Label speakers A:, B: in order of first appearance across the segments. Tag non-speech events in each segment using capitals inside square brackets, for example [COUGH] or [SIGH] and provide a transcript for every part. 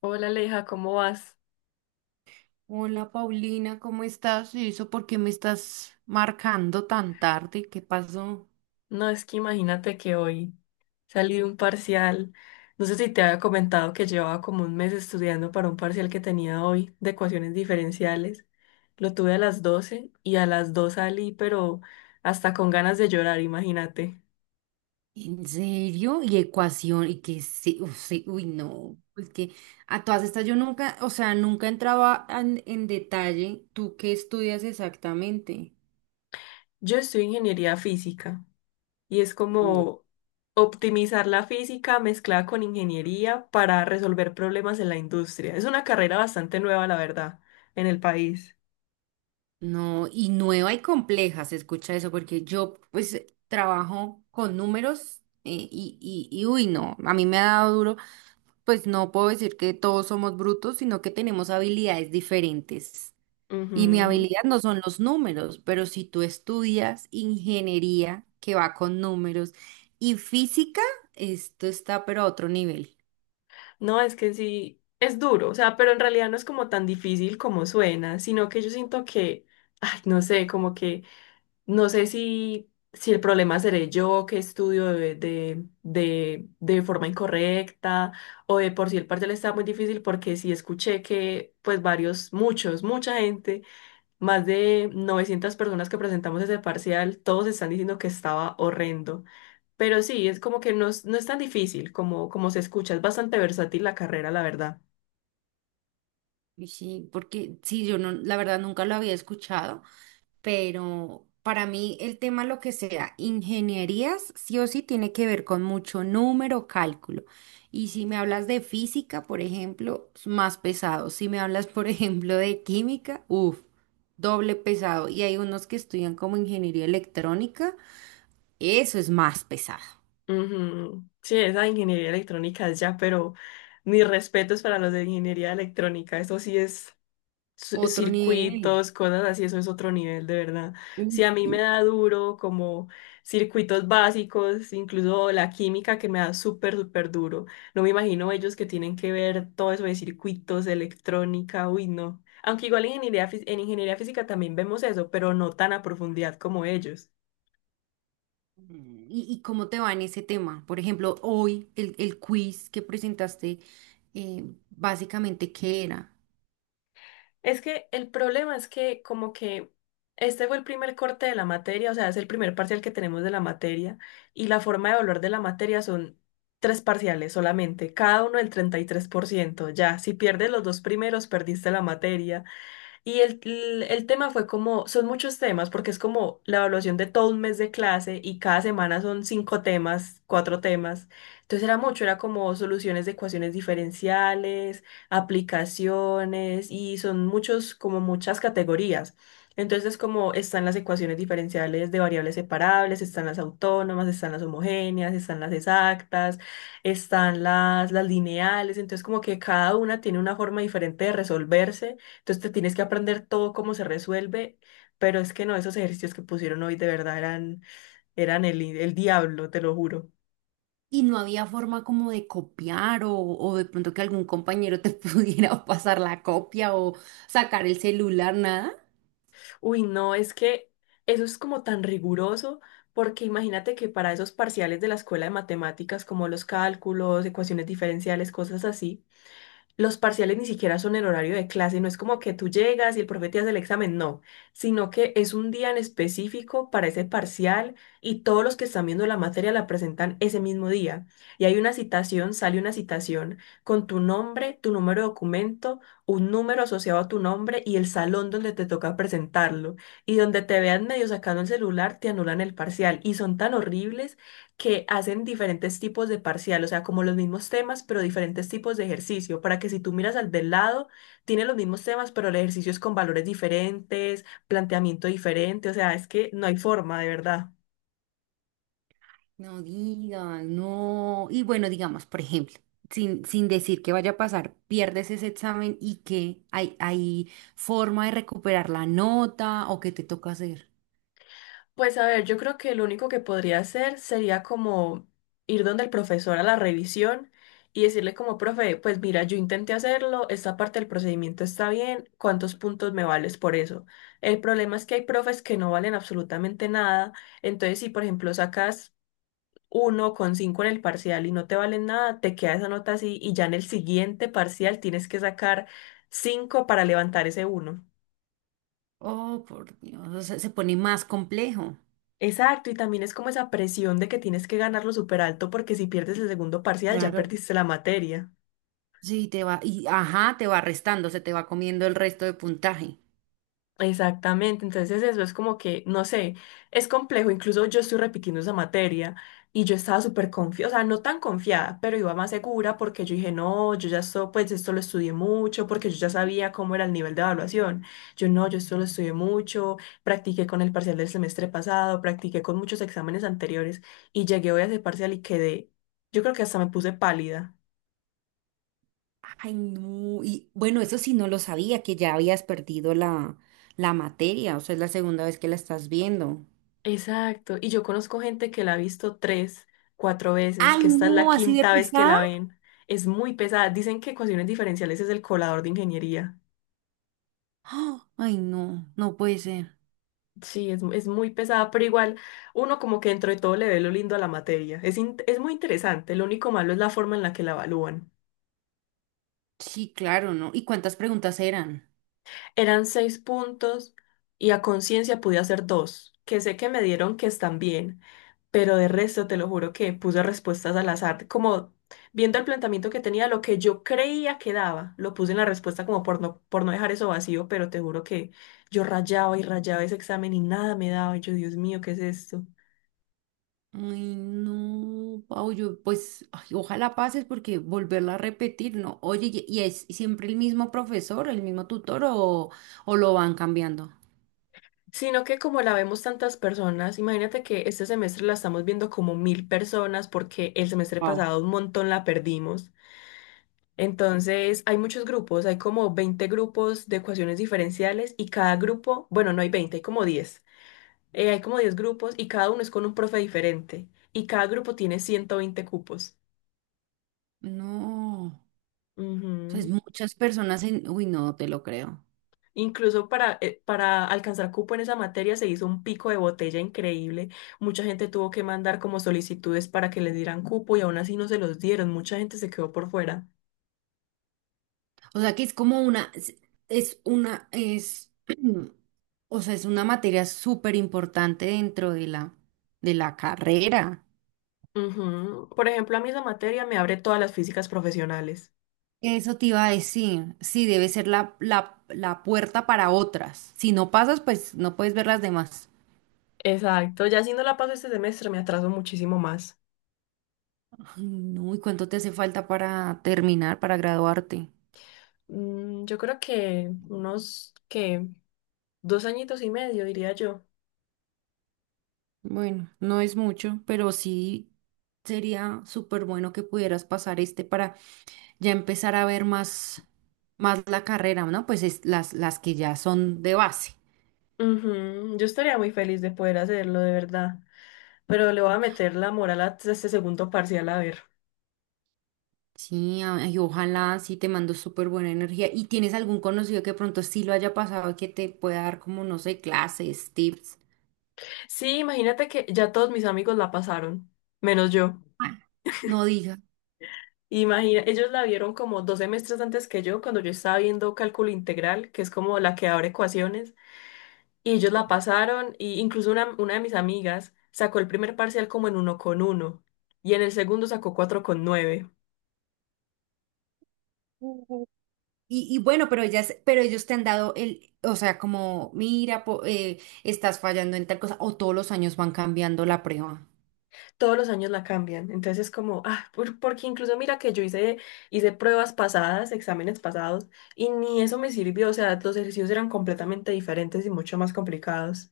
A: Hola Aleja, ¿cómo vas?
B: Hola Paulina, ¿cómo estás? ¿Y eso por qué me estás marcando tan tarde? ¿Qué pasó?
A: No, es que imagínate que hoy salí de un parcial. No sé si te había comentado que llevaba como un mes estudiando para un parcial que tenía hoy de ecuaciones diferenciales. Lo tuve a las 12 y a las 2 salí, pero hasta con ganas de llorar, imagínate.
B: ¿En serio? ¿Y ecuación? ¿Y que sí? Uf, sí. Uy, no. Pues que a todas estas yo nunca, o sea, nunca entraba en detalle. ¿Tú qué estudias exactamente?
A: Yo estudio ingeniería física y es
B: Mm.
A: como optimizar la física mezclada con ingeniería para resolver problemas en la industria. Es una carrera bastante nueva, la verdad, en el país.
B: No, y nueva y compleja se escucha eso, porque yo pues trabajo con números y, y uy, no, a mí me ha dado duro. Pues no puedo decir que todos somos brutos, sino que tenemos habilidades diferentes. Y mi
A: Ujú.
B: habilidad no son los números, pero si tú estudias ingeniería que va con números y física, esto está pero a otro nivel.
A: No, es que sí, es duro, o sea, pero en realidad no es como tan difícil como suena, sino que yo siento que, [LAUGHS] ay, no sé, como que, no sé si el problema seré yo que estudio de forma incorrecta o de por sí el parcial está muy difícil porque sí escuché que, pues, varios, muchos, mucha gente, más de 900 personas que presentamos ese parcial, todos están diciendo que estaba horrendo. Pero sí, es como que no es tan difícil como se escucha, es bastante versátil la carrera, la verdad.
B: Y sí, porque sí, yo no, la verdad nunca lo había escuchado, pero para mí el tema, lo que sea, ingenierías, sí o sí tiene que ver con mucho número, cálculo. Y si me hablas de física, por ejemplo, es más pesado. Si me hablas, por [LAUGHS] ejemplo, de química, uff, doble pesado. Y hay unos que estudian como ingeniería electrónica, eso es más pesado.
A: Ujú. Sí, esa ingeniería electrónica es ya, pero mis respetos para los de ingeniería electrónica, eso sí es
B: Otro nivel.
A: circuitos, cosas así, eso es otro nivel, de verdad. Si
B: Uy,
A: a mí me
B: sí.
A: da duro como circuitos básicos, incluso la química que me da súper, súper duro, no me imagino ellos que tienen que ver todo eso de circuitos, electrónica, uy, no. Aunque igual en ingeniería, en ingeniería física también vemos eso, pero no tan a profundidad como ellos.
B: Mm. ¿Y cómo te va en ese tema? Por ejemplo, hoy el quiz que presentaste, eh, básicamente, ¿qué era?
A: Es que el problema es que como que este fue el primer corte de la materia, o sea, es el primer parcial que tenemos de la materia y la forma de evaluar de la materia son tres parciales solamente, cada uno del 33% ya, si pierdes los dos primeros, perdiste la materia, y el tema fue como, son muchos temas, porque es como la evaluación de todo un mes de clase y cada semana son cinco temas, cuatro temas. Entonces era mucho, era como soluciones de ecuaciones diferenciales, aplicaciones y son muchos, como muchas categorías. Entonces como están las ecuaciones diferenciales de variables separables, están las autónomas, están las homogéneas, están las exactas, están las lineales. Entonces como que cada una tiene una forma diferente de resolverse. Entonces te tienes que aprender todo cómo se resuelve, pero es que no, esos ejercicios que pusieron hoy de verdad eran el diablo, te lo juro.
B: ¿Y no había forma como de copiar o de pronto que algún compañero te [LAUGHS] pudiera pasar la copia o sacar el celular, nada?
A: Uy, no, es que eso es como tan riguroso, porque imagínate que para esos parciales de la escuela de matemáticas, como los cálculos, ecuaciones diferenciales, cosas así, los parciales ni siquiera son en horario de clase, no es como que tú llegas y el profe te hace el examen, no, sino que es un día en específico para ese parcial y todos los que están viendo la materia la presentan ese mismo día. Y hay una citación, sale una citación con tu nombre, tu número de documento, un número asociado a tu nombre y el salón donde te toca presentarlo. Y donde te vean medio sacando el celular, te anulan el parcial. Y son tan horribles que hacen diferentes tipos de parcial, o sea, como los mismos temas, pero diferentes tipos de ejercicio, para que si tú miras al del lado, tiene los mismos temas, pero el ejercicio es con valores diferentes, planteamiento diferente, o sea, es que no hay forma, de verdad.
B: No digas, no. Y bueno, digamos, por ejemplo, sin decir que vaya a pasar, pierdes ese examen, y que hay forma de recuperar la nota o que te toca hacer.
A: Pues a ver, yo creo que lo único que podría hacer sería como ir donde el profesor a la revisión y decirle como, profe, pues mira, yo intenté hacerlo, esta parte del procedimiento está bien, ¿cuántos puntos me vales por eso? El problema es que hay profes que no valen absolutamente nada, entonces si por ejemplo sacas 1,5 en el parcial y no te valen nada, te queda esa nota así y ya en el siguiente parcial tienes que sacar cinco para levantar ese uno.
B: Oh, por Dios, o sea, se pone más complejo.
A: Exacto, y también es como esa presión de que tienes que ganarlo súper alto porque si pierdes el segundo parcial ya
B: Claro.
A: perdiste la materia.
B: Sí, te va, y ajá, te va restando, se te va comiendo el resto de puntaje.
A: Exactamente, entonces eso es como que, no sé, es complejo, incluso yo estoy repitiendo esa materia y yo estaba súper confiada, o sea, no tan confiada, pero iba más segura porque yo dije, no, yo ya esto, pues esto lo estudié mucho, porque yo ya sabía cómo era el nivel de evaluación, yo no, yo esto lo estudié mucho, practiqué con el parcial del semestre pasado, practiqué con muchos exámenes anteriores y llegué hoy a ese parcial y quedé, yo creo que hasta me puse pálida.
B: Ay, no. Y bueno, eso sí no lo sabía, que ya habías perdido la, la materia, o sea, es la segunda vez que la estás viendo.
A: Exacto, y yo conozco gente que la ha visto tres, cuatro veces,
B: Ay,
A: que esta es la
B: no, así de
A: quinta vez que
B: pesada.
A: la ven. Es muy pesada. Dicen que ecuaciones diferenciales es el colador de ingeniería.
B: ¡Ah! Ay, no, no puede ser.
A: Sí, es muy pesada, pero igual uno como que dentro de todo le ve lo lindo a la materia. Es muy interesante, lo único malo es la forma en la que la evalúan.
B: Sí, claro, ¿no? ¿Y cuántas preguntas eran?
A: Eran seis puntos y a conciencia pude hacer dos, que sé que me dieron que están bien, pero de resto te lo juro que puse respuestas al azar, como viendo el planteamiento que tenía, lo que yo creía que daba, lo puse en la respuesta como por no dejar eso vacío, pero te juro que yo rayaba y rayaba ese examen y nada me daba, y yo, Dios mío, ¿qué es esto?
B: Ay, no, Pau, yo pues, ay, ojalá pases, porque volverla a repetir, ¿no? Oye, ¿y es siempre el mismo profesor, el mismo tutor o lo van cambiando?
A: Sino que como la vemos tantas personas, imagínate que este semestre la estamos viendo como 1.000 personas porque el semestre
B: Wow.
A: pasado un montón la perdimos. Entonces, hay muchos grupos, hay como 20 grupos de ecuaciones diferenciales y cada grupo, bueno, no hay 20 hay como 10. Hay como 10 grupos y cada uno es con un profe diferente. Y cada grupo tiene 120 cupos.
B: No, o sea, es
A: Ujú.
B: muchas personas en... Uy, no te lo creo.
A: Incluso para alcanzar cupo en esa materia se hizo un pico de botella increíble. Mucha gente tuvo que mandar como solicitudes para que les dieran cupo y aún así no se los dieron. Mucha gente se quedó por fuera.
B: O sea que es como una, es una, es, [CLEARS THROAT] o sea, es una materia súper importante dentro de la carrera.
A: Ujú. Por ejemplo, a mí esa materia me abre todas las físicas profesionales.
B: Eso te iba a decir, sí, debe ser la, la puerta para otras. Si no pasas, pues no puedes ver las demás.
A: Exacto, ya si no la paso este semestre me atraso muchísimo más.
B: Ay, no, ¿y cuánto te hace falta para terminar, para graduarte?
A: Yo creo que unos que 2 añitos y medio, diría yo.
B: Bueno, no es mucho, pero sí sería súper bueno que pudieras pasar este para ya empezar a ver más, más la carrera, ¿no? Pues es las que ya son de base.
A: Ujú, yo estaría muy feliz de poder hacerlo, de verdad. Pero le voy a meter la moral a este segundo parcial a ver.
B: Sí, ay, ojalá. Sí te mando súper buena energía. ¿Y tienes algún conocido que pronto sí lo haya pasado y que te pueda dar como, no sé, clases, tips?
A: Sí, imagínate que ya todos mis amigos la pasaron, menos yo.
B: Ay. No diga.
A: Imagina, ellos la vieron como 2 semestres antes que yo, cuando yo estaba viendo cálculo integral, que es como la que abre ecuaciones, y ellos la pasaron, y incluso una de mis amigas sacó el primer parcial como en 1,1, y en el segundo sacó 4,9.
B: Y bueno, pero ellas, pero ellos te han dado el, o sea, como, mira, estás fallando en tal cosa, o todos los años van cambiando la prueba.
A: Todos los años la cambian. Entonces es como, ah, porque incluso mira que yo hice, hice pruebas pasadas, exámenes pasados, y ni eso me sirvió. O sea, los ejercicios eran completamente diferentes y mucho más complicados.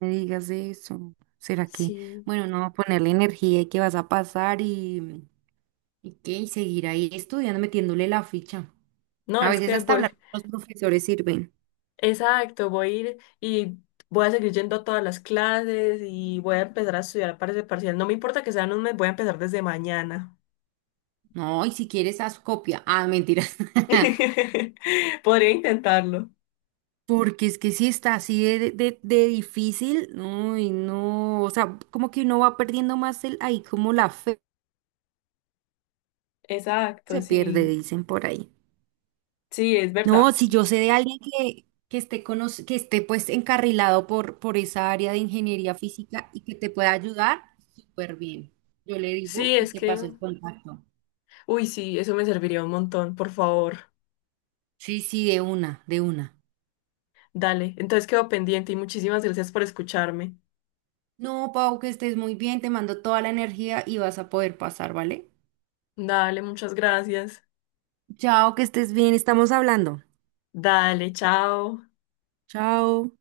B: Me digas eso. ¿Será que,
A: Sí.
B: bueno, no, ponerle energía y que vas a pasar? Y que y seguir ahí estudiando, metiéndole la ficha.
A: No,
B: A
A: es
B: veces
A: que
B: hasta
A: voy,
B: hablar con los profesores sirven.
A: exacto, voy a ir y voy a seguir yendo a todas las clases y voy a empezar a estudiar para ese parcial. No me importa que sean un mes, voy a empezar desde mañana.
B: No, y si quieres, haz copia. Ah, mentiras. [LAUGHS]
A: [LAUGHS] Podría intentarlo.
B: Porque es que si está así de difícil, no, y no, o sea, como que uno va perdiendo más el, ahí como la fe
A: Exacto,
B: se pierde,
A: sí.
B: dicen por ahí.
A: Sí, es
B: No,
A: verdad.
B: si yo sé de alguien que esté que esté pues encarrilado por esa área de ingeniería física y que te pueda ayudar, súper bien. Yo le
A: Sí,
B: digo y
A: es
B: te
A: que
B: paso el contacto.
A: uy, sí, eso me serviría un montón, por favor.
B: Sí, sí, de una, de una.
A: Dale, entonces quedo pendiente y muchísimas gracias por escucharme.
B: No, Pau, que estés muy bien, te mando toda la energía y vas a poder pasar, ¿vale?
A: Dale, muchas gracias.
B: Chao, que estés bien, estamos hablando.
A: Dale, chao.
B: Chao.